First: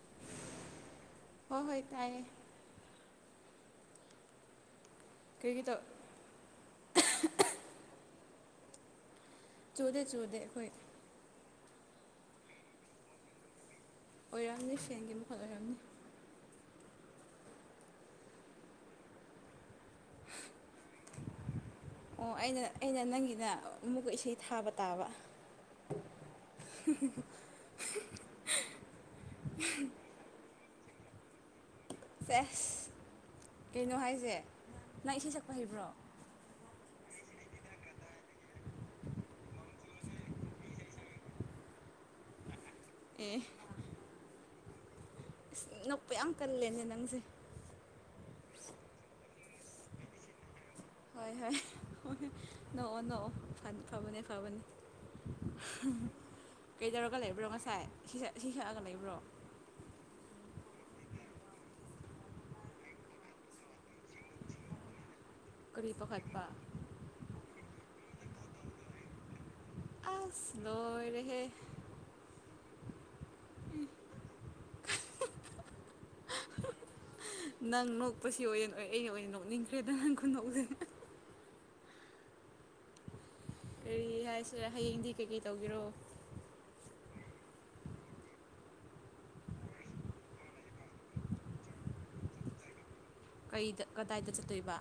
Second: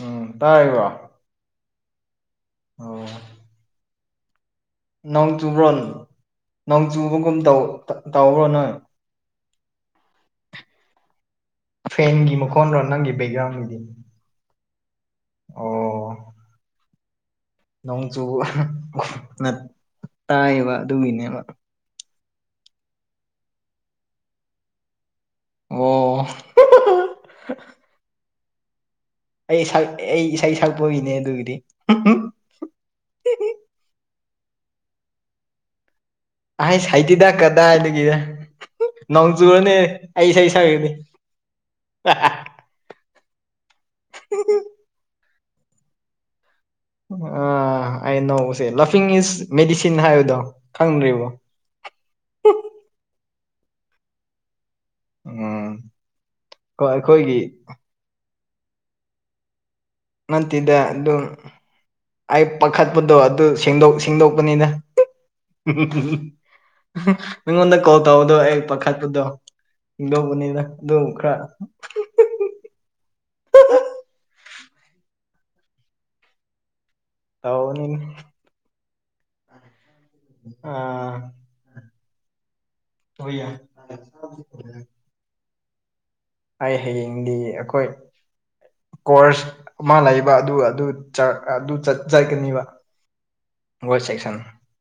ꯎꯝ ꯇꯥꯏꯕ ꯍꯣꯏ ꯍꯣꯏ ꯇꯥꯏꯌꯦꯦ ꯑꯣ ꯅꯣꯡ ꯆꯨꯕ꯭ꯔꯣ ꯀꯩꯒꯤꯗꯣ ꯅꯣꯡ ꯆꯨꯕꯒꯨꯝ ꯇꯧꯕ꯭ꯔꯣ ꯅꯣꯏ ꯆꯨꯗꯦ ꯆꯨꯗꯦ ꯍꯈꯣꯏ ꯐꯦꯟꯒꯤ ꯃꯈꯣꯟꯔꯣ ꯅꯪꯒꯤ ꯕꯦꯛꯒ꯭ꯔꯥꯎꯟꯒꯤꯗꯤ ꯑꯣꯏꯔꯝꯅꯤ ꯁꯦꯟꯒꯤ ꯃꯈꯠ ꯑꯣꯏꯔꯝꯅꯤ ꯅꯣꯡꯆꯨꯅ ꯇꯥꯏꯌꯦꯕ ꯑꯗꯨꯒꯤꯅꯦꯕ ꯑꯣ ꯑꯩꯅ ꯑꯩꯅ ꯅꯪꯒꯤꯅ ꯑꯃꯨꯛꯀ ꯏꯁꯩ ꯊꯥꯕ ꯇꯥꯕ ꯑꯣ [unintelligible] ꯑꯩ ꯁꯛ ꯑꯩ ꯏꯁꯩ ꯁꯛꯄꯒꯤꯅꯦ ꯑꯗꯨꯒꯤꯗꯤ ꯑꯦꯁ ꯀꯩꯅꯣ ꯍꯥꯏꯁꯦ ꯅꯪ ꯏꯁꯩ ꯁꯛꯄ ꯍꯩꯕ꯭ꯔꯣ ꯑꯩꯍ ꯁꯩꯇꯤꯗꯥꯛ ꯀꯗꯥꯏꯗꯒꯤ ꯅꯣꯡꯖꯨꯔꯅꯦ ꯑꯩ ꯏꯁꯩ ꯁꯛꯅꯤ ꯑ ꯑꯦ ꯎꯝ ꯎ ꯅ ꯄꯦ ꯑꯪꯀ ꯂ ꯂꯩꯅꯦꯅ ꯑ ꯑꯩꯅꫭꯕꯁꯦ ꯂꯚꯤꯡ ꯏꯁ ꯃꯦꯗꯤꯁꯤꯟ ꯍꯥꯏꯕꯗꯣ ꯈꯪꯗ꯭ꯔꯤꯕꯣ ꯍꯣꯏ ꯍꯣꯏ ꯅꯣꯛꯑꯣ ꯅꯣꯛꯑꯣ ꯐꯕꯅꯦ ꯐꯕꯅꯦ ꯎꯝ ꯍꯣꯏ ꯀꯩꯗꯧꯔꯒ ꯑꯩꯈꯣꯏꯒꯤ ꯂꯩꯕ꯭ꯔꯣ ꯉꯁꯥꯏ ꯍ ꯁꯛꯑꯒ ꯂꯩꯕ꯭ꯔꯣ ꯅꯠꯇꯦꯗ ꯑꯗꯨ ꯑꯩ ꯄꯥꯈꯠꯄꯗꯣ ꯑꯗꯨ ꯁꯦꯡꯗꯣꯛꯄꯅꯤꯅ ꯀꯔꯤ ꯄꯥꯈꯠꯄ ꯅꯪꯉꯣꯟꯗ ꯀꯣꯜ ꯇꯧꯕꯗꯣ ꯑꯩ ꯄꯥꯈꯠꯄꯨꯗꯣ ꯑꯁ ꯂꯧꯕꯅꯤꯅ ꯑꯗꯨ ꯂꯣꯏꯔꯦꯍꯦ ꯈꯔ ꯎꯝ ꯅꯪ ꯇꯧꯕꯅꯤꯅꯦ ꯅꯣꯛꯄꯁꯤ ꯑꯣꯏꯅ ꯑꯣꯏ ꯑꯩꯅ ꯑꯣꯏꯅ ꯅꯣꯛꯅꯤꯡꯈ꯭ꯔꯦꯗ ꯅꯪ ꯈꯨꯟꯗꯣꯛꯁ ꯑ ꯀꯔꯤ ꯍꯥꯏꯁꯤꯔꯦ ꯍꯌꯦꯡꯗꯤ ꯀꯩꯀꯩ ꯇꯧꯒꯦꯔꯣ ꯑꯩ ꯍꯌꯦꯡꯗꯤ ꯑꯩꯈꯣꯏ ꯀꯣꯔꯁ ꯑꯃ ꯂꯩꯕ ꯑꯗꯨ ꯑꯗꯨ ꯑꯗꯨ ꯆꯠꯀꯅꯤꯕ ꯀꯩꯗ ꯋꯥꯔꯜ ꯁꯦꯛꯁꯟ ꯀꯗꯥꯏꯗ ꯆꯠꯇꯣꯏꯕ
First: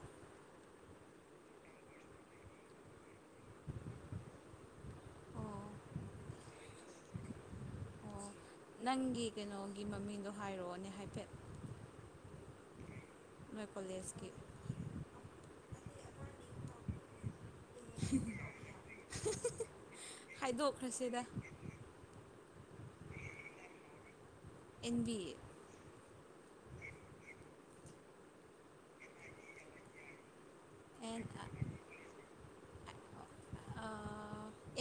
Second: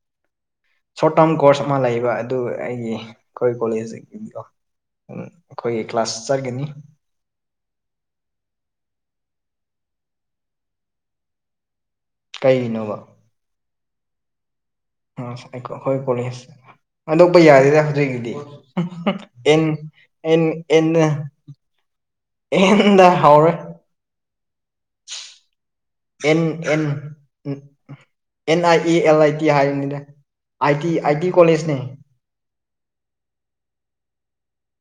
ꯁꯣꯔꯠ ꯇꯥꯔꯝ ꯀꯣꯔꯁ ꯑꯃ ꯂꯩꯕ ꯑꯗꯨ ꯑꯩꯒꯤ ꯑꯩꯈꯣꯏ ꯀꯣꯂꯦꯖꯒꯤꯀꯣ ꯑꯣ ꯑꯩꯈꯣꯏꯒꯤ ꯀ꯭ꯂꯥꯁ ꯆꯠ ꯆꯒꯅꯤ ꯑꯣ ꯅꯪꯒꯤ ꯀꯩꯅꯣꯒꯤ ꯃꯃꯤꯡꯗꯣ ꯍꯥꯏꯔꯛꯑꯣꯅꯦ ꯍꯥꯏꯐꯦꯠ ꯀꯅꯣꯕ ꯃꯣꯏ ꯀꯣꯂꯦꯖꯀꯤ ꯎ ꯍꯣꯏ ꯀꯣꯦꯁ ꯑꯗꯣꯞꯄ ꯌꯥꯔꯤ ꯍꯧꯗꯤ ꯑꯦꯟ ꯑꯦ ꯑꯦꯟꯅ ꯍꯥꯏꯗꯣꯛꯈ꯭ꯔꯁꯤꯗ ꯍꯟꯗ ꯍꯥꯎꯔꯦ N B A N N N I A L I T ꯍꯥꯏꯕꯅꯤꯅꯦ ꯑꯦ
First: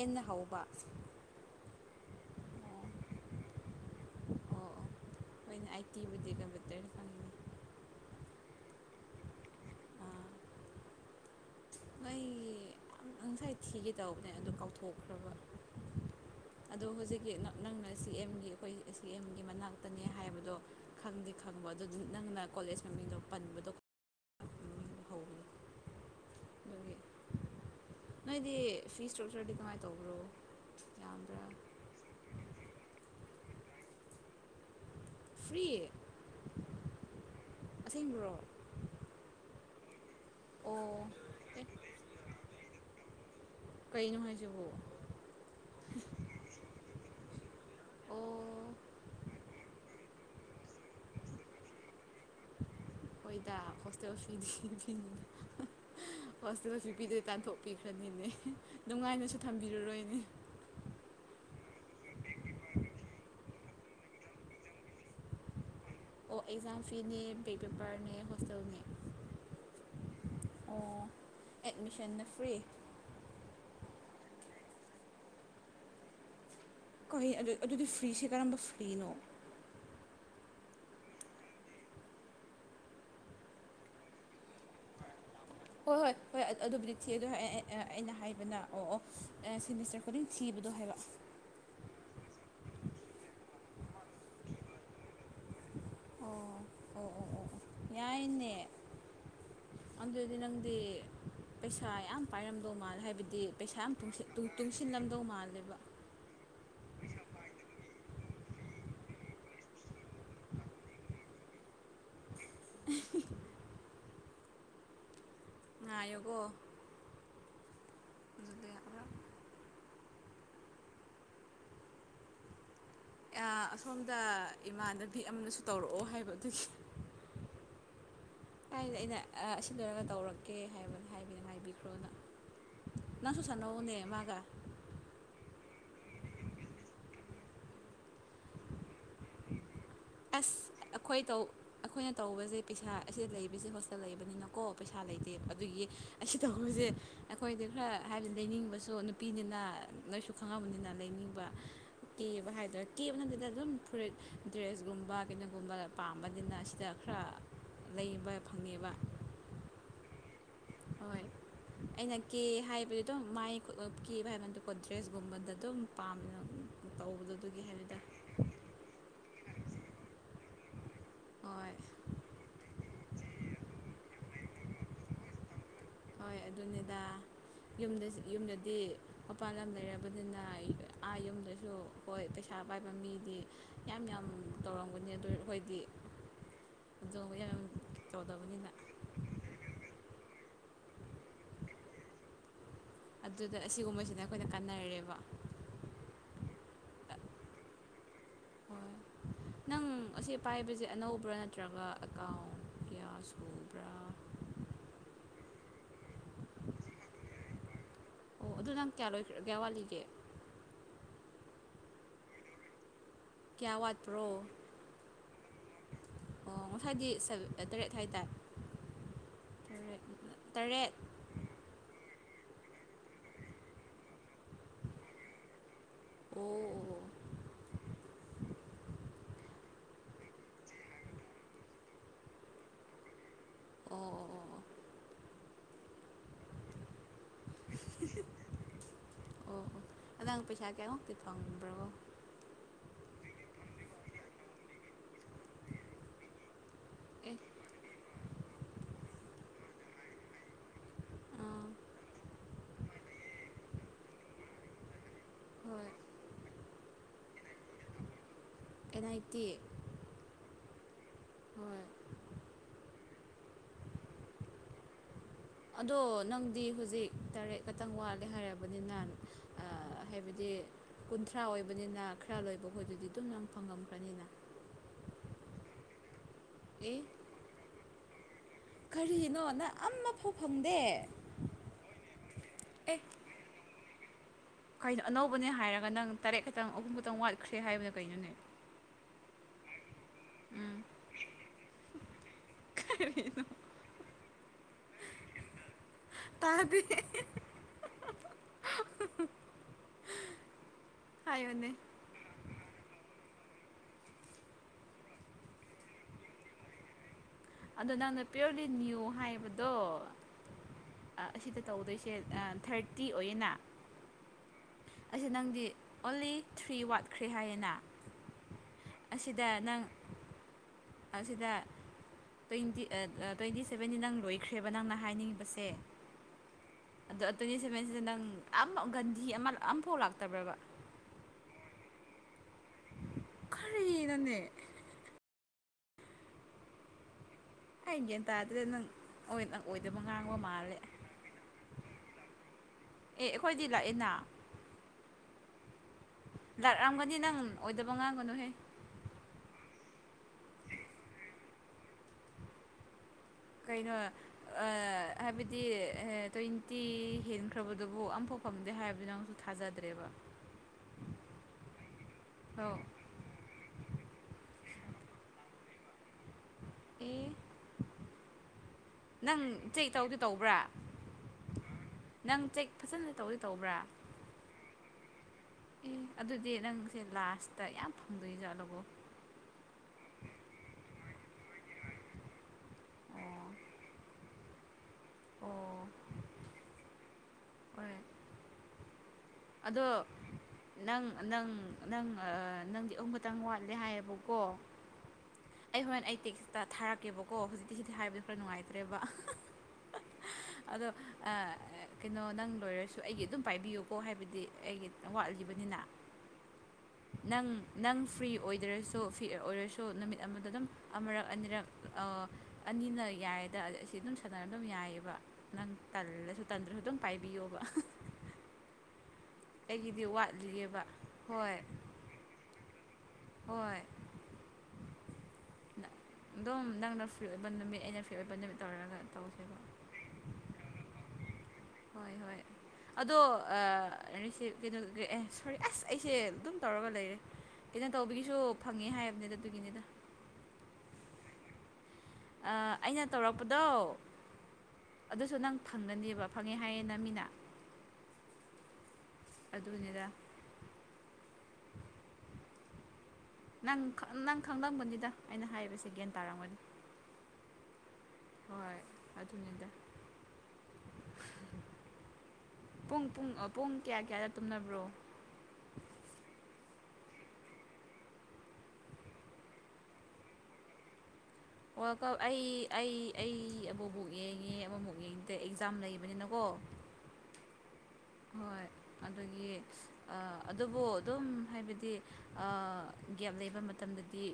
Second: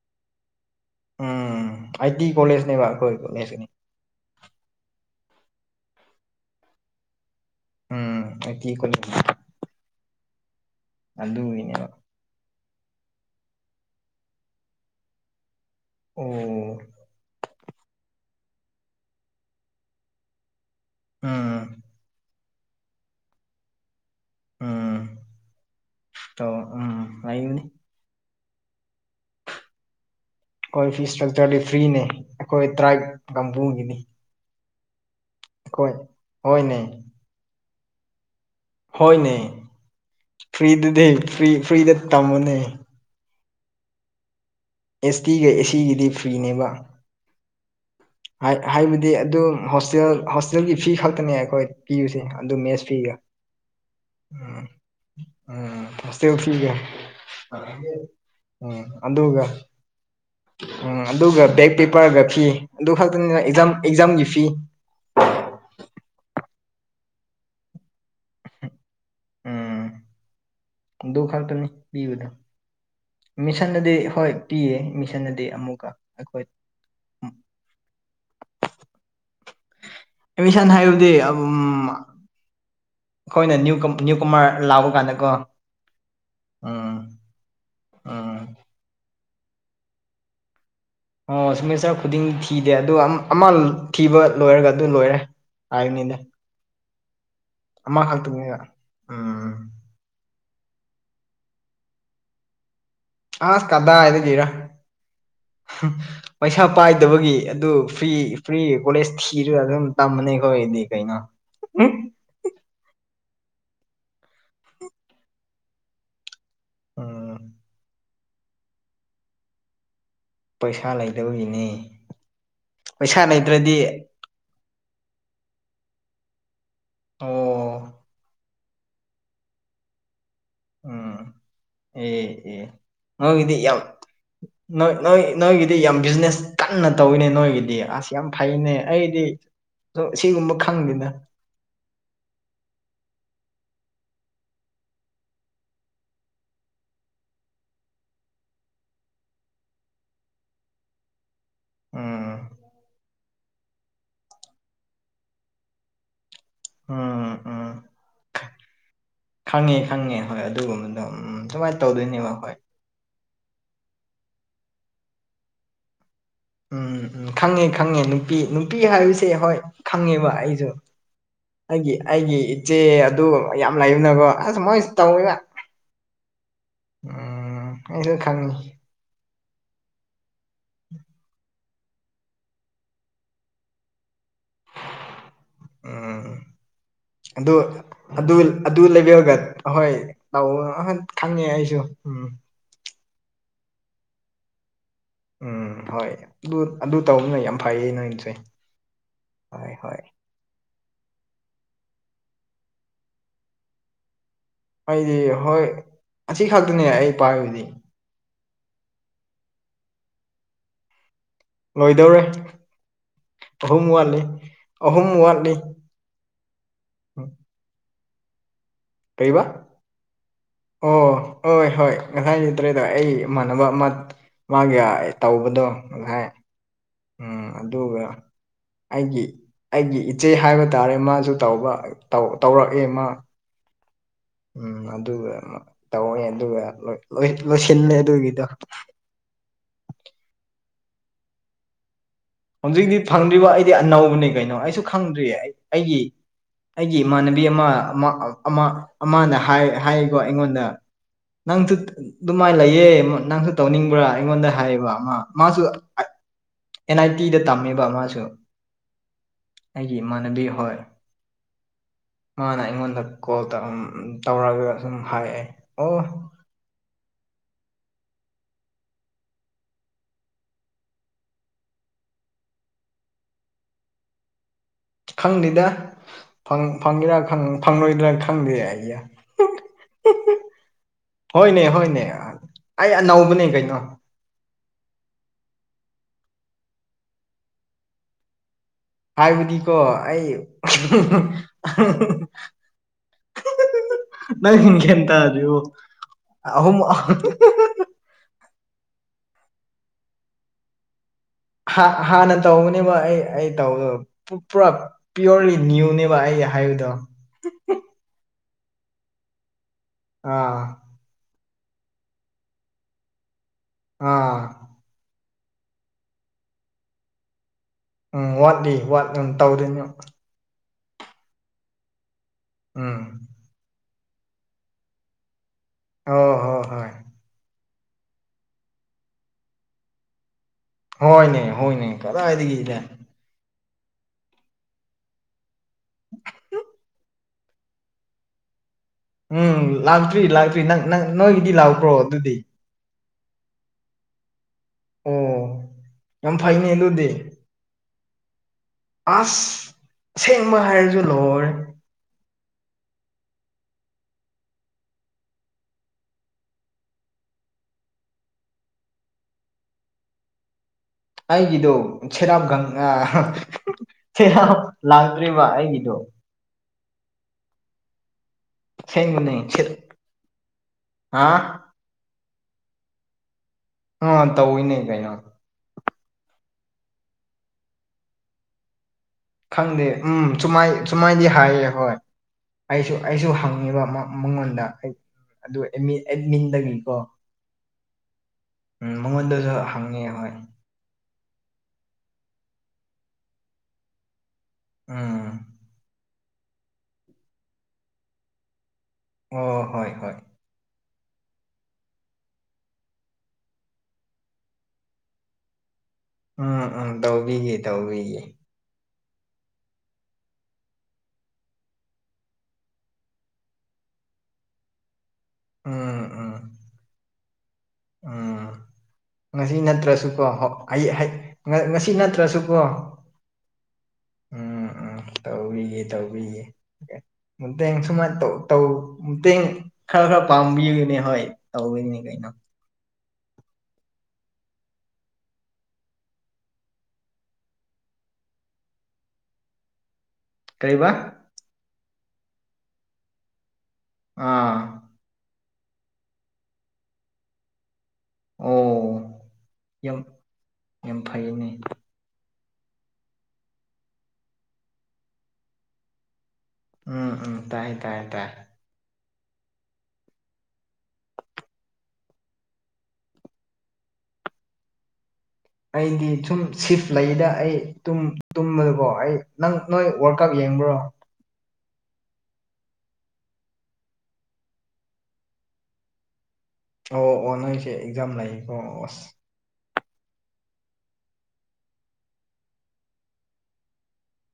ꯏꯟꯅ ꯍꯧꯕ ꯎꯝ ꯑꯥꯏ ꯇꯤ ꯀꯣꯂꯦꯖꯅꯦꯕ ꯑꯩꯈꯣꯏ ꯀꯣꯂꯦꯖꯀꯤꯅꯤ ꯑꯣ ꯑꯣ ꯍꯅꯦ ꯑꯥꯏ ꯇꯤꯕꯨꯗꯤ ꯀꯝꯄ꯭ꯌꯨꯇꯔ ꯐꯪꯏ ꯎꯝ ꯀ ꯑꯗꯨꯕꯨꯉꯦ ꯑꯩ ꯉꯁꯥꯏ ꯊꯤꯒꯦ ꯇꯧꯕꯅꯦ ꯑꯗꯨ ꯀꯥꯎꯊꯣꯛꯈ꯭ꯔꯕ ꯑꯣ ꯑꯗꯣ ꯍꯧꯖꯤꯛꯀꯤ ꯅꯪꯅ ꯁꯤ ꯑꯦꯝꯒꯤ ꯑꯩꯈꯣꯏ ꯁꯤ ꯑꯦꯝꯒꯤ ꯃꯅꯥꯛꯇꯅꯦ ꯍꯥꯏꯕꯗꯣ ꯈꯪꯗꯦ ꯎꯝ ꯈꯪꯕ ꯑꯗꯨꯗꯤ ꯅꯪꯅ ꯀꯣꯂꯦꯖ ꯃꯃꯤꯡꯗꯣ ꯄꯟꯕꯗꯣ ꯎꯝ ꯍꯧꯕꯅꯦ ꯑꯣ ꯑꯗꯨꯒꯤ ꯎꯝ ꯍꯥꯏꯅꯦ ꯅꯣꯏꯗꯤ ꯐꯤ ꯏꯁꯇ꯭ꯔꯛꯆꯔꯗꯤ ꯀꯃꯥꯏꯅ ꯇꯧꯕ꯭ꯔꯣ ꯑꯩꯈꯣꯏ ꯐꯤ ꯌꯥꯝꯕ꯭ꯔꯥ ꯏꯁꯇ꯭ꯔꯛꯆꯔꯗꯤ ꯐ꯭ꯔꯤꯅꯦ ꯑꯩꯈꯣꯏ ꯇ꯭ꯔꯥꯏꯞ ꯀꯥꯡꯕꯨꯒꯤꯅꯤ ꯐ꯭ꯔꯤꯌꯦ ꯑꯩꯈꯣꯏ ꯍꯣꯏꯅꯦ ꯑꯁꯦꯡꯕ꯭ꯔꯣ ꯍꯣꯏꯅꯦ ꯑꯣ ꯐ꯭ꯔꯤꯗꯗꯤ ꯐ꯭ꯔꯤ ꯑꯦ ꯐ꯭ꯔꯤꯗ ꯇꯝꯃꯣꯅꯦ ꯀꯥꯏꯩꯅꯅꯨꯡ ꯍꯥꯏꯖꯕꯨ ꯑꯦꯁ ꯇꯤꯒ ꯑꯦꯁꯤꯒꯤꯗꯤ ꯐ꯭ꯔꯤꯅꯦꯕ ꯑꯣ ꯍꯥꯏꯕꯗꯤ ꯑꯗꯨꯝ ꯍꯣꯁꯇꯦꯜ ꯑꯗꯨꯜꯒꯤ ꯐꯤ ꯈꯛꯇꯅꯦ ꯑꯩꯈꯣꯏ ꯄꯤꯌꯨꯁꯦ ꯑꯗꯨ ꯃꯦꯁ ꯐꯤꯒ ꯍꯣꯏꯗ ꯍꯣꯁꯇꯦꯜ ꯐꯤꯗꯤ ꯎꯝ ꯄꯤꯅꯤꯅ ꯎꯝ ꯐꯁ ꯐꯤꯒ ꯍꯣꯁꯇꯦꯜ ꯐꯤ ꯄꯤꯗꯣꯏ ꯇꯥꯟꯊꯣꯛꯄꯤꯈ꯭ꯔꯅꯤꯅꯦ ꯎꯝ ꯅꯨꯡꯉꯥꯏꯅꯁꯨ ꯑꯗꯨꯒꯒ ꯊꯝꯕꯤꯔꯔꯣꯏꯅꯦ ꯎꯝ ꯑꯗꯨꯒ ꯕꯦꯛ ꯄꯦꯄꯔꯒ ꯐꯤ ꯑꯗꯨ ꯈꯛꯇꯅꯤꯅ ꯑꯦꯛꯖꯥꯝ ꯑꯦꯛꯖꯥꯝꯒꯤ ꯐꯤ ꯑꯣ ꯑꯦꯛꯖꯥꯝ ꯐꯤꯅꯦ ꯕꯦꯦꯛ ꯄꯦꯄꯔꯅꯦ ꯍꯣꯁꯇꯦꯜꯅꯦ ꯎꯝ ꯑꯣ ꯑꯗꯨ ꯑꯦꯗꯃꯤꯁꯟꯟꯅ ꯐ꯭ꯔꯤ ꯃꯤꯁꯟꯅꯗꯤ ꯍꯣꯏ ꯄꯤꯌꯦ ꯃꯤꯁꯟꯅꯗꯤ ꯑꯃꯨꯛꯀ ꯑꯩꯈꯣꯏ ꯀꯣꯏ ꯑꯗꯨ ꯑꯗꯨꯗꯤ ꯐ꯭ꯔꯤꯁꯦ ꯀꯔꯝꯕ ꯐ꯭ꯔꯤꯅꯣ ꯑꯦꯃꯤꯁꯟ ꯍꯥꯏꯕꯗꯤ ꯎꯝ ꯑꯩꯈꯣꯏꯅ ꯅ꯭ꯌꯨꯀꯨꯃꯥꯔ ꯂꯥꯛꯕ ꯀꯥꯟꯗ ꯀꯣ ꯍꯣꯏ ꯍꯣꯏ ꯍꯣꯏ ꯑꯗꯨꯕꯨꯗꯤ ꯊꯤ ꯑꯗꯨ ꯑꯩꯅ ꯎꯝ ꯍꯥꯏꯕꯅ ꯑꯣ ꯑꯣ ꯁꯦꯃꯤꯁꯇꯔ ꯈꯨꯗꯤꯡ ꯊꯤꯕꯗꯣ ꯍꯥꯏꯕ ꯑꯣ ꯁꯃꯤꯁꯔ ꯈꯨꯗꯤꯡ ꯊꯤꯗꯦ ꯑꯗꯨ ꯑꯃ ꯊꯤꯕ ꯂꯣꯏꯔꯒ ꯑꯗꯨ ꯂꯣꯏꯔꯦ ꯍꯥꯏꯥꯏꯅꯤꯅꯦ ꯑꯣ ꯑꯣ ꯑꯣ ꯑꯣ ꯑꯣ ꯌꯥꯏꯅꯦ ꯎꯝ ꯑꯗꯨꯗꯤ ꯅꯪꯗꯤ ꯄꯩꯁꯥ ꯌꯥꯝ ꯄꯥꯏꯔꯝꯗꯧ ꯃꯥꯜꯂꯦ ꯍꯥꯏꯕꯗꯤ ꯗꯤ ꯑꯁ ꯄꯩꯁꯥ ꯌꯥꯝ ꯇꯨꯡꯁꯤꯟ ꯀꯗꯥꯏꯗꯒꯤꯔ ꯇꯨꯡ ꯇꯨꯡꯁꯤꯜꯂꯝꯗꯧ ꯃꯥꯜꯂꯦꯕ ꯄꯩꯁꯥ ꯄꯥꯏꯗꯕꯒꯤ ꯑꯗꯨ ꯐ꯭ꯔꯤ ꯐ꯭ꯔꯤꯒꯤ ꯀꯣꯂꯦꯖ ꯊꯤꯔꯒ ꯑꯗꯨꯝ ꯇꯝꯕꯅꯦ ꯑꯩꯈꯣꯏꯗꯤ ꯀꯩꯅꯣ ꯉꯥꯏꯌꯣꯀꯣ ꯎꯝ ꯑꯂꯗꯨꯅ ꯄꯩꯁꯥ ꯂꯩꯇꯕꯒꯤꯅꯦ ꯄꯩꯁꯥ ꯂꯩꯇ꯭ꯔꯗꯤ ꯇ ꯏꯃꯥꯟꯅꯕꯤ ꯑꯃꯅꯁꯨ ꯇꯧꯔꯛꯑꯣ ꯍꯥꯏꯕ ꯑꯗꯨꯒꯤ ꯑꯣ ꯍꯥꯏꯗ ꯑꯩꯅ ꯑ ꯑꯁꯤ ꯂꯣꯏꯔꯒ ꯇꯧꯔꯛ ꯀꯦ ꯍꯥꯏꯕꯟ ꯎꯝ ꯍꯥꯏꯕꯤ ꯍꯥꯏꯕꯤꯈ꯭ꯔꯣꯅ ꯑꯦ ꯑꯦ ꯅꯪꯁꯨ ꯅꯣꯏꯒꯤꯗꯤ ꯌꯥꯝ ꯁꯥꯟꯅꯧꯅꯦ ꯃꯥꯒ ꯅꯣꯏ ꯅꯣꯏ ꯅꯣꯏꯒꯤꯗꯤ ꯌꯥꯝ ꯕꯤꯖꯤꯅꯦꯁ ꯀꯟꯅ ꯇꯧꯋꯤꯅꯦ ꯅꯣꯏꯒꯤꯗꯤ ꯑꯁ ꯌꯥꯝ ꯐꯩꯅꯦ ꯑꯩꯗꯤ ꯗꯨ ꯑꯁꯤꯒꯨꯝꯕ ꯑꯁ ꯈꯪꯗꯦꯗ ꯑꯩꯈꯣꯏ ꯇꯧ ꯑꯩꯈꯣꯏꯅ ꯇꯧꯕꯖꯦ ꯄꯩꯁꯥ ꯑꯁꯤꯗ ꯂꯩꯕꯖꯦ ꯍꯣꯁꯇꯦꯜ ꯂꯩꯕꯅꯤꯅꯀꯣ ꯄꯩꯁꯥ ꯂꯩꯇꯦ ꯑꯗꯨꯒꯤ ꯑꯁꯤ ꯇꯧꯕꯖꯦ ꯑꯩꯈꯣꯏꯗ ꯈꯔ ꯍꯥꯏꯕꯗꯤ ꯂꯩꯅꯤꯡꯕꯁꯨ ꯅꯨꯄꯤꯅꯤꯅ ꯅꯣꯏꯁꯨ ꯈꯪꯉꯝꯃꯅꯤꯅ ꯂꯩꯅꯤꯡꯕ ꯎꯝ ꯀꯦꯕ ꯍꯥꯏꯗ꯭ꯔꯠ ꯍꯩꯅꯗꯦꯗ ꯑꯗꯨꯝ ꯐꯨꯔꯤꯠ ꯗ꯭ꯔꯦꯁꯒꯨꯝꯕ ꯀꯩꯅꯣꯒꯨꯝꯕ ꯄꯥꯝꯕꯅꯤꯅ ꯑꯁꯤ ꯁꯤꯗ ꯈꯔ ꯎꯝ ꯎꯝ ꯂꯩꯕ ꯐꯪꯉꯦꯕ ꯈꯪꯉꯦ ꯈꯪꯉꯦ ꯍꯣꯏ ꯑꯗꯨꯒꯨꯝꯕꯗꯣ ꯎꯝ ꯑꯗꯨꯃꯥꯏ ꯇꯧꯗꯣꯏꯅꯦꯕ ꯑꯈꯣꯏ ꯑꯇꯨꯝ ꯃꯥꯏ ꯈꯨꯠꯑꯣꯏ ꯀꯦꯕ ꯍꯥꯏꯕ ꯅꯠꯇꯦꯀꯣ ꯗ꯭ꯔꯦꯁꯒꯨꯝꯕꯗ ꯑꯗꯨꯝ ꯄꯥꯝꯃꯤꯗꯅ ꯎꯝ ꯎꯝ ꯈꯪꯉꯦ ꯈꯪꯉꯦ ꯅꯨꯄꯤ ꯅꯨꯄꯤ ꯍꯥꯏꯕꯁꯦ ꯍꯣꯏ ꯈꯪꯉꯦꯕ ꯑꯩꯖꯨ ꯍꯣꯏ ꯑꯩꯒꯤ ꯑꯩꯒꯤ ꯏꯆꯦ ꯑꯗꯨ ꯌꯥꯝ ꯂꯩꯕꯅꯀꯣ ꯑꯁ ꯃꯣꯏꯁꯨ ꯇꯧꯋꯦꯕ ꯍꯣꯏ ꯑꯗꯨꯅꯤꯗꯥ ꯎꯝ ꯑꯩꯁꯨ ꯌꯨꯝꯗ꯭ꯁ ꯈꯪꯉꯤ ꯌꯨꯝꯗꯗꯤ ꯃꯄꯥꯟ ꯂꯝ ꯂꯩꯔꯕꯅꯤꯅ ꯥ ꯂꯩꯒ꯭ꯔꯦ ꯑꯃꯥ ꯌꯨꯝꯗꯁꯨ ꯍꯣꯏ ꯄꯩꯁꯥ ꯄꯥꯏꯕ ꯃꯤꯗꯤ ꯌꯥꯝ ꯌꯥꯝ ꯇꯧꯔꯝꯒꯅꯤ ꯑꯗꯨ ꯑꯩꯈꯣꯏꯗꯤ ꯎꯝ ꯑꯗꯨꯒꯨꯝꯕ ꯌꯥꯝ ꯑꯗꯨ ꯌꯥꯝ ꯑꯗꯨ ꯇꯧꯗꯕꯅꯤꯅ ꯑꯗꯨ ꯂꯦꯕꯦꯜꯒ ꯍꯣꯏ ꯇꯧꯒꯅꯣ ꯑꯍꯟ ꯈꯪꯉꯦ ꯑꯩꯁꯨ ꯎꯝ ꯑꯗꯨꯗ ꯑꯁꯤꯒꯨꯝꯕꯁꯤꯅ ꯑꯩꯈꯣꯏꯗ ꯀꯥꯟꯅꯔꯦꯕ ꯎꯝ ꯍꯣꯏ ꯑꯗꯨꯠ ꯑꯗꯨ ꯇꯧꯕꯅ ꯌꯥꯝ ꯐꯩꯌꯦ ꯅꯣꯏꯟꯆꯩ ꯍꯣꯏ ꯅꯪ ꯑꯁꯤꯞ ꯄꯥꯏꯕꯁꯦ ꯑꯅꯧꯕꯔꯥ ꯅꯠꯇ꯭ꯔꯒ ꯑꯦꯀꯥꯎꯟ ꯀꯌꯥ ꯁꯨꯕ꯭ꯔꯥ ꯑꯩꯗꯤ ꯍꯣꯏ ꯑꯁꯤ ꯈꯛꯇꯅꯦ ꯑꯩ ꯄꯥꯏꯕꯗꯤ ꯑꯣ ꯑꯗꯨ ꯅꯪ ꯀꯌꯥ ꯂꯣꯏꯈ꯭ꯔꯦ ꯀꯌꯥ ꯋꯥꯠꯂꯤꯒꯦ ꯂꯣꯏꯗꯧꯔꯦ ꯀꯌꯥ ꯑꯍꯨꯝ ꯋꯥꯠꯂꯤ ꯋꯥꯠꯄ꯭ꯔꯣ ꯑꯍꯨꯝ ꯋꯥꯠꯂꯤ ꯑꯣ ꯉꯁꯥꯏꯗꯤ ꯁꯞ ꯇꯔꯦꯠ ꯍꯥꯏꯗꯥꯏ ꯀꯩꯕꯥ ꯇꯔꯦꯠ ꯑꯣ ꯍꯣꯏ ꯍꯣꯏ ꯉꯁꯥꯏ ꯅꯠꯇ꯭ꯔꯦꯗ ꯑꯩ ꯏꯃꯥꯟꯅꯕ ꯑꯃ ꯃꯥꯒ ꯇꯧꯕꯗꯣ ꯉꯁꯥꯏ ꯑꯣ ꯑꯣ ꯎꯝ ꯑꯗꯨꯒ ꯑꯩꯒꯤ ꯑꯩꯒꯤ ꯏꯆꯦ ꯍꯥꯏꯕ ꯇꯥꯔꯦ ꯃꯥꯖꯨ ꯇꯧꯕ ꯇꯧ ꯇꯧꯔꯛꯑꯦ ꯃꯥ ꯑꯣ ꯑꯣ ꯑꯣ ꯎꯝ ꯑꯗꯨꯒ ꯇꯧꯋꯦ ꯑꯗꯨꯒ ꯂꯣꯏ ꯂꯣꯏ ꯂꯣꯏꯁꯤꯜꯂꯦ ꯑꯗꯨꯒꯤꯗꯣ ꯑꯣ ꯑꯣ ꯑꯅꯡ ꯄꯩꯁꯥ ꯀꯌꯥꯃꯨꯛꯇꯤ ꯐꯪꯕ꯭ꯔꯣ ꯍꯧꯖꯤꯛꯇꯤ ꯐꯪꯗ꯭ꯔꯤꯕ ꯑꯩꯗꯤ ꯑꯅꯧꯕꯅꯦ ꯀꯩꯅꯣ ꯑꯩꯁꯨ ꯈꯪꯗ꯭ꯔꯤꯌꯦ ꯑꯩ ꯑꯩꯒꯤ ꯑꯩꯒꯤ ꯑꯦ ꯏꯃꯥꯟꯅꯕꯤ ꯑꯃ ꯑꯃ ꯑꯃ ꯑꯃꯅ ꯍꯥꯏ ꯍꯥꯏ ꯕ ꯑꯩꯉꯣꯟꯗ ꯑꯥ ꯅꯪꯁꯨ ꯑꯗꯨꯃꯥꯏ ꯂꯩꯌꯦ ꯅꯪꯁꯨ ꯇꯧꯅꯤꯡꯕ꯭ꯔꯥ ꯑꯩꯉꯣꯟꯗ ꯍꯥꯏꯌꯦꯕ ꯑꯃ ꯃꯥꯁꯨ ꯍꯣꯏ ꯑꯦꯟ ꯑꯥꯏ ꯇꯤꯗ ꯇꯝꯃꯦꯕ ꯃꯥꯁꯨ ꯑꯦꯟ ꯑꯥꯏ ꯇꯤ ꯑꯩꯒꯤ ꯏꯃꯥꯟꯅꯕꯤ ꯍꯣꯏ ꯍꯣꯏ ꯃꯥꯅ ꯑꯩꯉꯣꯟꯗ ꯀꯣꯜ ꯇꯧꯔꯒ ꯁꯨꯝ ꯍꯥꯏꯔꯛꯑꯦ ꯑꯣ ꯑꯗꯣ ꯅꯪꯗꯤ ꯍꯧꯖꯤꯛ ꯇꯔꯦꯠ ꯈꯤꯇꯪ ꯋꯥꯠꯂꯦ ꯍꯥꯏꯔꯕꯅꯤꯅꯍ ꯍꯥꯏꯕꯗꯤ ꯀꯨꯟꯊ꯭ꯔꯥ ꯑꯣꯏꯕꯅꯤꯅ ꯈꯔ ꯂꯣꯏꯕꯈꯣꯏꯗꯨꯗꯤ ꯑꯗꯨꯝ ꯌꯥꯝ ꯐꯪꯉꯝꯈ꯭ꯔꯅꯤꯅ ꯈꯪꯗꯦꯗ ꯑꯦ ꯐꯪꯒꯦꯔ ꯐꯪꯂꯣꯏꯗ꯭ꯔꯥ ꯈꯪꯗꯦ ꯑꯩ ꯑꯌꯥ ꯀꯔꯤꯅꯣ ꯅꯪ ꯑꯃꯐꯥꯎ ꯐꯪꯗꯦ ꯍꫭꯏꯅꯦ ꯍꫭꯏꯅꯦ ꯑ ꯑꯩ ꯑꯦ ꯑꯅꯧꯕꯅꯦ ꯀꯩꯅꯣ ꯀꯩꯅꯣ ꯑꯅꯧꯕꯅꯦ ꯍꯥꯏꯔꯒ ꯅꯪ ꯇꯔꯦꯠ ꯈꯛꯇꯪ ꯑꯍꯨꯝ ꯈꯛꯇꯪ ꯋꯥꯠꯈ꯭ꯔꯦ ꯍꯥꯏꯕꯅ ꯀꯩꯅꯣꯅꯦ꯫ ꯍꯥꯏꯕꯗꯤꯀꯣ ꯑꯩ ꯎꯝ ꯀꯔꯤꯅꫭ ꯅꯪ ꯒ꯭ꯌꯥꯟ ꯇꯥꯗꯔꯤꯕꫭ ꯑꯍꯨꯝ ꯑ ꯍꯥꯏꯕꯅꯦ ꯑꯍꯥꯟꯅ ꯇꯧꯕꯅꯦꯕ ꯑꯩ ꯑꯩ ꯇꯧꯕꯗꯨ [unintelligible] ꯄꯨꯔꯥ ꯄꯤꯌꯣꯔꯂꯤ ꯅ꯭ꯌꯨꯅꯦꯕ ꯑꯩ ꯍꯥꯏꯕꯗꯣ ꯑꯗꯣ ꯅꯪꯅ ꯄꯤꯌꯣꯔꯂꯤ ꯅ꯭ꯌꯨ ꯍꯥꯏꯕꯗꯣ ꯑꯥ ꯑꯥ ꯑꯁꯤꯗ ꯇꯧꯗꯣꯏꯁꯦ ꯑꯥ ꯊꯥꯔꯇꯤ ꯑꯣꯏꯌꯦꯅ ꯑꯥ ꯑꯁꯤ ꯅꯪꯗꯤ ꯑꯣꯜꯂꯤ ꯊ꯭ꯔꯤ ꯋꯥꯠꯈ꯭ꯔꯦ ꯍꯥꯏꯌꯦꯅ ꯎꯝ ꯋꯥꯠꯂꯤ ꯋꯥꯠ ꯎꯝ ꯑꯁꯤꯗ ꯇꯧꯗꯣꯏꯅ꯭ꯌꯣ ꯅꯪ ꯎꯝ ꯑꯁꯤꯗ ꯇꯣꯏꯟꯇꯤ ꯎꯝ [unintelligible] ꯇꯣꯏꯟꯇꯤ ꯁꯚꯦꯟꯗꯤ ꯅꯪ ꯂꯣꯏꯈ꯭ꯔꯦꯕ ꯅꯪꯅ ꯍꯥꯏꯅꯤꯡꯉꯤꯕꯁꯦ ꯑꯧ ꯍꯣ ꯍꯣꯏ ꯑꯗꯣ ꯇ꯭ꯋꯦꯟꯇꯤ ꯁꯚꯦꯟꯁꯤꯗ ꯅꯪ ꯑꯝꯐꯎ ꯒꯟꯙꯤ ꯑꯃꯥ ꯑꯝꯐꯥꯎ ꯂꯥꯛꯇꯕ꯭ꯔꯕ? ꯍꯣꯏꯅꯦ ꯍꯣꯏꯅꯦ ꯀꯗꯥꯏꯗꯒꯤꯗ ꯈꯥꯔꯤꯅꯣꯅꯦ? ꯑꯩ ꯒ꯭ꯌꯦꯟ ꯇꯥꯗ꯭ꯔꯦ ꯅꯪ ꯑꯣꯏ ꯅꯪ ꯎꯝ ꯑꯣꯏꯗꯕ ꯂꯥꯛꯇ꯭ꯔꯤ ꯉꯥꯡꯕ ꯂꯥꯛꯇ꯭ꯔꯤ ꯃꯥꯜꯂꯦ ꯅꯪ ꯅꯪ ꯅꯣꯏꯒꯤꯗꯤ ꯂꯥꯛꯄ꯭ꯔꯣ ꯑꯗꯨꯗꯤ? ꯑꯦ ꯑꯈꯣꯏꯗꯤ ꯂꯥꯛꯑꯦꯅ꯫ ꯑꯣ ꯌꯥꯝ ꯐꯩꯅꯦ ꯑꯗꯨꯗꯤ ꯂꯥꯛꯔꯝꯒꯅꯤ ꯅꯪ ꯑꯣꯏꯗꯕ ꯉꯥꯡꯒꯅꯨꯍꯦ ꯑꯁ ꯑꯁꯦꯡꯕ ꯍꯥꯏꯔꯁꯨ ꯂꯣꯏꯔꯦ ꯀꯩꯅꯣꯏ [unintelligible] ꯍꯥꯏꯕꯗꯤ ꯑꯦꯍꯦ ꯇ꯭ꯋꯦꯟꯇꯤ ꯍꯦꯟꯈ꯭ꯔꯕꯗꯨꯕꯨ ꯑꯝꯐꯥꯎ ꯐꯪꯗꯦ ꯍꯥꯏꯕꯗꯨꯗꯤ ꯅꯪꯁꯨ ꯊꯥꯖꯗ꯭ꯔꯦꯕ ꯑꯩꯒꯤꯗꯣ ꯁꯦꯔꯞ ꯒꯪ ꯑꯧ ꯑꯥ [unintelligible] ꯁꯦꯔꯞ ꯂꯥꯛꯇ꯭ꯔꯤꯕ ꯑꯩꯒꯤꯗꯣ [inaudible] ꯑꯦ [inaudible] ꯑꯁꯦꯡꯕꯅꯦ ꯅꯪ ꯁꯦ ꯆꯦꯛ ꯇꯧꯗꯤ ꯇꯧꯕ꯭ꯔꯥ? ꯍꯥ [inaudible] ꯅꯪ ꯆꯦꯛ ꯐꯖꯅ ꯇꯧꯗꯤ ꯇꯧꯕ꯭ꯔꯥ? ꯑꯥ ꯇꯧꯋꯤꯅꯦ ꯀꯩꯅꯣ ꯑꯦ ꯑꯗꯨꯗꯤ ꯅꯪꯁꯦ ꯂꯥꯁꯇ ꯌꯥꯝ ꯐꯪꯗꯣꯏꯖꯥꯠꯂꯒꯣ ꯈꯪꯗꯦ ꯎꯝ ꯆꯨꯃꯥꯏ ꯆꯨꯃꯥꯏꯅꯗꯤ ꯍꯥꯏꯌꯦ ꯍꯣꯏ ꯑꯩꯁꯨ ꯑꯩꯁꯨ ꯑꯣ ꯍꯪꯉꯦꯕ ꯃꯥ ꯃꯉꯣꯟꯗ ꯑꯩ ꯑꯗꯨ ꯑꯣ ꯑꯦꯠꯃꯤ ꯑꯦꯠꯃꯤꯟꯗꯒꯤꯀꯣ ꯍꯣꯏ ꯎꯝ ꯃꯉꯣꯟꯗ ꯑꯗꯣ ꯅꯪ ꯑꯥ ꯅꯪ ꯑꯥ ꯅꯪ ꯑꯥ ꯅꯪꯒꯤ ꯑꯍꯨꯝ ꯈꯛꯇꯪ ꯋꯥꯠꯂꯦ ꯍꯥꯏꯌꯦꯕꯀꯣ ꯎꯝ ꯑꯩ ꯍꯣꯔꯦꯟ ꯑꯩ ꯇꯦꯛꯁꯇꯥ ꯊꯥꯔꯛꯀꯦꯕꯀꯣ ꯍꯧꯖꯤꯛꯇꯤ ꯁꯤꯗꯤ ꯍꯥꯏꯕꯗꯣ ꯈꯔ ꯅꯨꯡꯉꯥꯏꯇ꯭ꯔꯦꯕ ꯑꯣ ꯍꯣꯏ ꯍꯣꯏ [unintelligible] ꯑꯗꯣ ꯀꯩꯅꯣ ꯅꯪ ꯂꯣꯏꯔꯁꯨ ꯑꯩꯒꯤ ꯑꯗꯨꯝ ꯄꯥꯏꯕꯤꯌꯨꯀꯣ ꯍꯥꯏꯕꯗꯤ ꯑꯩꯒꯤ ꯋꯥꯠꯂꯤꯕꯅꯤꯅ ꯎꯝ ꯎꯝ ꯇꯧꯕꯤꯒꯦ ꯇꯧꯕꯤꯒꯦ ꯑꯣꯏꯗꯔꯁꯨ ꯐꯤ ꯑꯣꯏꯔꯁꯨ ꯅꯨꯃꯤꯠ ꯑꯃꯗ ꯑꯗꯨꯝ ꯑꯃꯨꯔꯛ ꯑꯅꯤꯔꯛ ꯑꯅꯤꯅ ꯌꯥꯏꯗ ꯑꯁꯤ ꯑꯗꯨꯝ ꯁꯥꯟꯅꯔ ꯑꯗꯨꯝ ꯌꯥꯏꯑꯕ ꯅꯪ ꯎꯝ ꯎꯝ ꯇꯜꯂꯁꯨ ꯇꯟꯗ꯭ꯔꯁꯨ ꯑꯗꯨꯝ ꯄꯥꯏꯕꯤꯌꯣꯕ ꯎꯝ ꯉꯁꯤ ꯑꯩꯒꯤꯗꯤ ꯅꯠꯇ꯭ꯔꯁꯨꯀꯣ ꯋꯥꯠꯂꯤꯌꯦꯕ ꯍꯣꯏ ꯉꯁꯤ ꯅꯠꯇ꯭ꯔꯁꯨ ꯀꯣ ꯍꯣꯏ ꯎꯝ ꯇꯧꯕꯤꯒꯦ ꯇꯧꯕꯤꯒꯦ ꯑꯗꯨꯝ ꯅꯪꯅ ꯐ꯭ꯔꯤ ꯑꯣꯏꯕ ꯃꯇꯦꯡ ꯅꯨꯃꯤꯠ ꯑꯩꯅ ꯁꯨꯃꯥꯏꯅ ꯐ꯭ꯔꯤ ꯑꯣꯏꯕ ꯅꯨꯃꯤꯠ ꯇꯧ ꯇꯧꯔꯒ ꯃꯇꯦꯡ ꯇꯧꯁꯦꯕ ꯈꯔ ꯈꯔ ꯄꯥꯡꯕꯤꯕꯅꯦ ꯍꯣꯏ ꯇꯧꯅꯤ ꯍꯣꯏ ꯀꯩꯅꯣ ꯍꯣꯏ ꯑꯗꯣ ꯔꯤꯁꯤꯞ ꯀꯩꯅꯣ ꯑꯦ ꯁꯣꯔꯤ ꯑꯁ ꯑꯩꯁꯦ ꯑꯗꯨꯝ ꯇꯧꯔꯒ ꯂꯩꯔꯦ ꯀꯩꯅꯣ ꯇꯧꯕꯒꯤꯁꯨ ꯐꯪꯉꯦ ꯍꯥꯏꯕꯅꯤꯗ ꯑꯗꯨꯒꯤꯅꯤꯗ ꯀꯔꯤꯕ ꯑꯩꯅ ꯇꯧꯔꯛꯄꯗꯣ ꯑꯥ ꯑꯗꯨꯁꯨ ꯅꯪ ꯐꯪꯒꯅꯦꯕ ꯐꯪꯉꯦ ꯍꯥꯏꯌꯦꯅ ꯃꯤꯅ ꯑꯣ ꯌꯥꯝ ꯑꯗꯨꯅꯤꯗ ꯌꯥꯝ ꯐꯩꯅꯤꯀꯣ ꯅꯪ ꯅꯪ ꯈꯪꯂꯝꯒꯅꯤꯗ ꯑꯩꯅ ꯍꯥꯏꯕꯁꯦ ꯒ꯭ꯌꯥꯟ ꯇꯥꯔꯝꯒꯅꯤ ꯎꯝ ꯎꯝ ꯇꯥꯏꯌꯦ ꯇꯥꯏꯌꯦ ꯇꯥꯏ ꯍꯣꯏ ꯑꯗꯨꯅꯤꯗ ꯄꯨꯡ ꯄꯨꯡ ꯄꯨꯡ ꯀꯌꯥ ꯀꯌꯥꯗ ꯇꯨꯝꯅꯕ꯭ꯔꯣ ꯑꯩꯗꯤ ꯁꯨꯝ ꯁꯤꯐ ꯂꯩꯗ ꯑꯩ ꯇꯨꯝꯕꯗꯨꯀꯣ ꯑꯩ ꯅꯪ ꯅꯣꯏ ꯋꯥꯔꯜꯀꯞ ꯌꯦꯡꯕ꯭ꯔꯣ ꯋꯥꯔꯜꯀꯞ ꯑꯩ ꯑꯩ ꯑꯩ ꯑꯃꯨꯛꯃꯨꯛ ꯌꯦꯡꯉꯦ ꯑꯃꯃꯨꯛ ꯌꯦꯡꯁꯦ ꯑꯦꯛꯖꯥꯝ ꯂꯩꯕꯅꯤꯅꯀꯣ ꯑꯣ ꯑꯣ ꯅꫭꯏꯒꯤ ꯍꯣꯏ ꯑꯗꯨꯒꯤ ꯑꯗꯨꯕꯨ ꯑꯗꯨꯝ ꯍꯥꯏꯕꯗꯤ ꯒꯦꯞ ꯂꯩꯕ ꯃꯇꯝꯗꯗꯤ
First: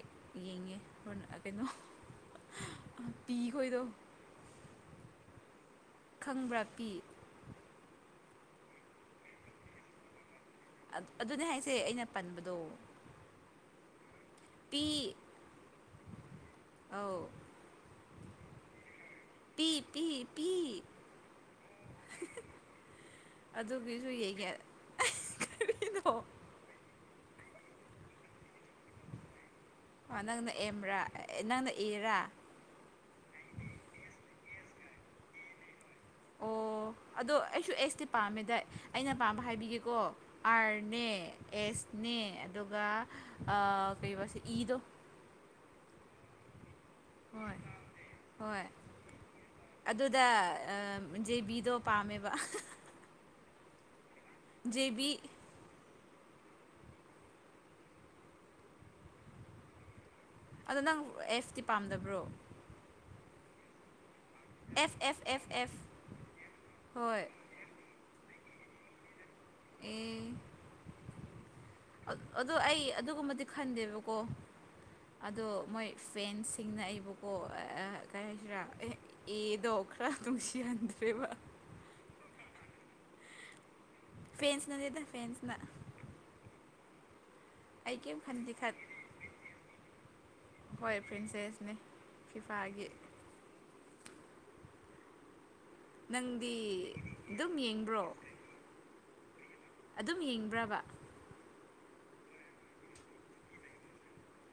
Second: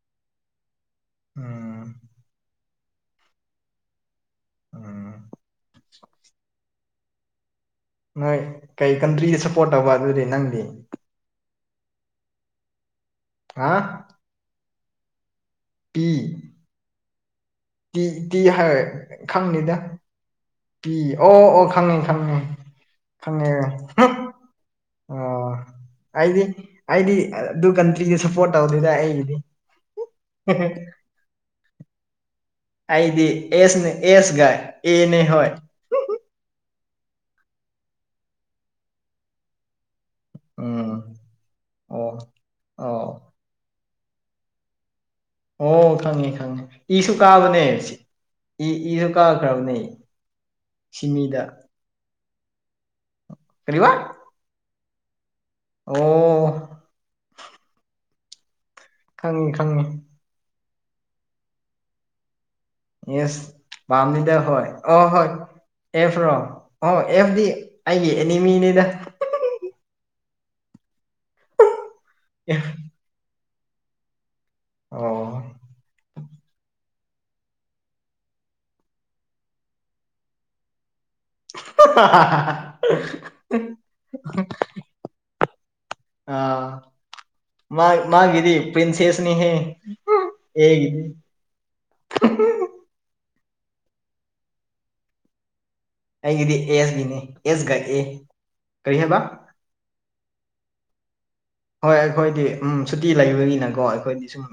ꯌꯦꯡꯉꯦ ꯀꯩꯅꯣ ꯎꯝ ꯄꯤꯈꯣꯏꯗꯣ ꯎꯝ ꯈꯪꯕ꯭ꯔꯥ ꯄꯤ ꯅꯣꯏ ꯀꯩ ꯀꯟꯇ꯭ꯔꯤꯗ ꯁꯞꯄꯣꯔꯠ ꯇꯧꯕ ꯑꯗꯨꯗꯤ ꯅꯪꯗꯤ ꯑꯗꯨꯅꯦ ꯍꯥꯏꯁꯦ ꯑꯩꯅ ꯄꯟꯕꯗꯣ ꯍꯥ ꯄꯤ ꯄꯤ ꯑꯧ ꯇꯤ ꯇꯤ ꯍꯥꯏꯔ ꯈꯪꯅꯤꯗ ꯄꯤ ꯄꯤ ꯄꯤ ꯑꯣ ꯑꯣ ꯈꯪꯉꯦ ꯈꯪꯉꯦ ꯈꯪꯉꯦ ꯑꯗꯨꯒꯤꯁꯨ ꯌꯦꯡꯉꯦ ꯑꯣ ꯀꯔꯤꯅꯣ ꯑꯩꯗꯤ ꯑꯩꯗꯤ ꯑꯗꯨ ꯀꯟꯇ꯭ꯔꯤꯗ ꯁꯞꯄꯣꯔꯠ ꯇꯧꯗꯦꯗ ꯑꯩꯒꯤꯗꯤ ꯅꯪꯅ ꯑꯦꯝ꯭ꯔꯥ ꯅꯪꯅ ꯑꯦꯔꯥ ꯑꯩꯗꯤ ꯑꯦꯁꯅꯦ ꯑꯦꯁ ꯒ ꯑꯦꯅꯦ ꯍꯣꯏ ꯑꯣ ꯑꯗꯣ ꯑꯩꯁꯨ ꯑꯦꯁ ꯇꯤ ꯄꯥꯝꯃꯦꯗ ꯑꯩꯅ ꯄꯥꯝꯕ ꯍꯥꯏꯕꯤꯒꯦꯀꯣ ꯎꯝ ꯑꯥꯔꯅꯦ ꯑꯣ ꯑꯦꯁꯅꯦ ꯑꯗꯨꯒ ꯑꯣ ꯀꯩꯕ ꯏꯗꯣ ꯑꯣ ꯈꯪꯉꯦ ꯈꯪꯉꯦ ꯏꯁꯨ ꯍꯣꯏ ꯀꯥꯕꯅꯦ ꯍꯣꯏ ꯏꯁꯨ ꯀꯥꯈ꯭ꯔꯕꯅꯦ ꯑꯗꯨꯗ ꯁꯤ ꯃꯤꯗ ꯖꯦꯕꯤꯗꯣ ꯄꯥꯝꯃꯦꯕ ꯀꯔꯤꯕ ꯖꯦꯕꯤ ꯑꯣ ꯑꯣ ꯈꯪꯉꯤ ꯈꯪꯉꯤ ꯑꯗꯣ ꯅꯪ ꯑꯦꯐꯇꯤ ꯄꯥꯝꯗꯕ꯭ꯔꯣ ꯌꯦꯁ ꯄꯝꯃꯤꯗ ꯍꯣꯏ ꯑ ꯑꯦꯐ ꯑꯦꯐ ꯍꯣꯏ ꯑꯦꯐ ꯑꯦꯐ ꯔꯣ ꯑꯣ ꯍꯣꯏ ꯑꯦꯐꯗꯤ ꯑꯩꯒꯤ ꯑꯦꯅꯤꯃꯤꯅꯤꯗ ꯑꯦ ꯑꯗꯨ ꯑꯩ ꯑꯗꯨꯒꯨꯝꯕꯗꯤ ꯈꯟꯗꯦꯕꯀꯣ ꯑꯣ ꯑꯗꯣ ꯃꯣꯏ ꯐꯦꯟꯁꯤꯡꯅ ꯑꯩꯕꯨ ꯑꯣ ꯀꯔꯤꯒꯤꯔꯥ ꯑꯦ ꯑꯦꯗꯣ ꯈꯔ ꯅꯨꯡꯁꯤꯍꯟꯗ꯭ꯔꯦꯕ [unintelligible] ꯐꯦꯟꯁꯅꯅꯤꯗ ꯐꯦꯟꯁꯅ ꯑꯥ ꯃꯥ ꯑꯩ ꯀꯔꯤꯝ ꯈꯟꯗꯦ ꯃꯥꯒꯤꯗꯤ ꯈꯠ ꯄꫪꯤꯟꯁꯦꯅꯤꯅꯦ ꯍꯣꯏ ꯑꯦꯒꯤꯗꯤ ꯄ꯭ꯔꯤꯟꯁꯦꯁꯅꯦ ꯐꯤꯐꯥꯒꯤ ꯅꯪꯗꯤ ꯑꯩꯒꯤꯗꯤ ꯑꯦꯁꯅꯤꯅꯦ ꯑꯗꯨꯝ ꯑꯦꯁꯒꯥꯏ ꯑꯦ ꯌꯦꯡꯕ꯭ꯔꯣ ꯀꯔꯤ ꯍꯥꯏꯕ ꯑꯗꯨꯝ ꯌꯦꯡꯕ꯭ꯔꯕ ꯍꯣꯏ ꯑꯩꯈꯣꯏꯗꯤ ꯎꯝ ꯁꯨꯇꯤ ꯂꯩꯕꯒꯤꯅꯀꯣ ꯑꯩꯈꯣꯏꯗꯤ ꯁꯨꯝ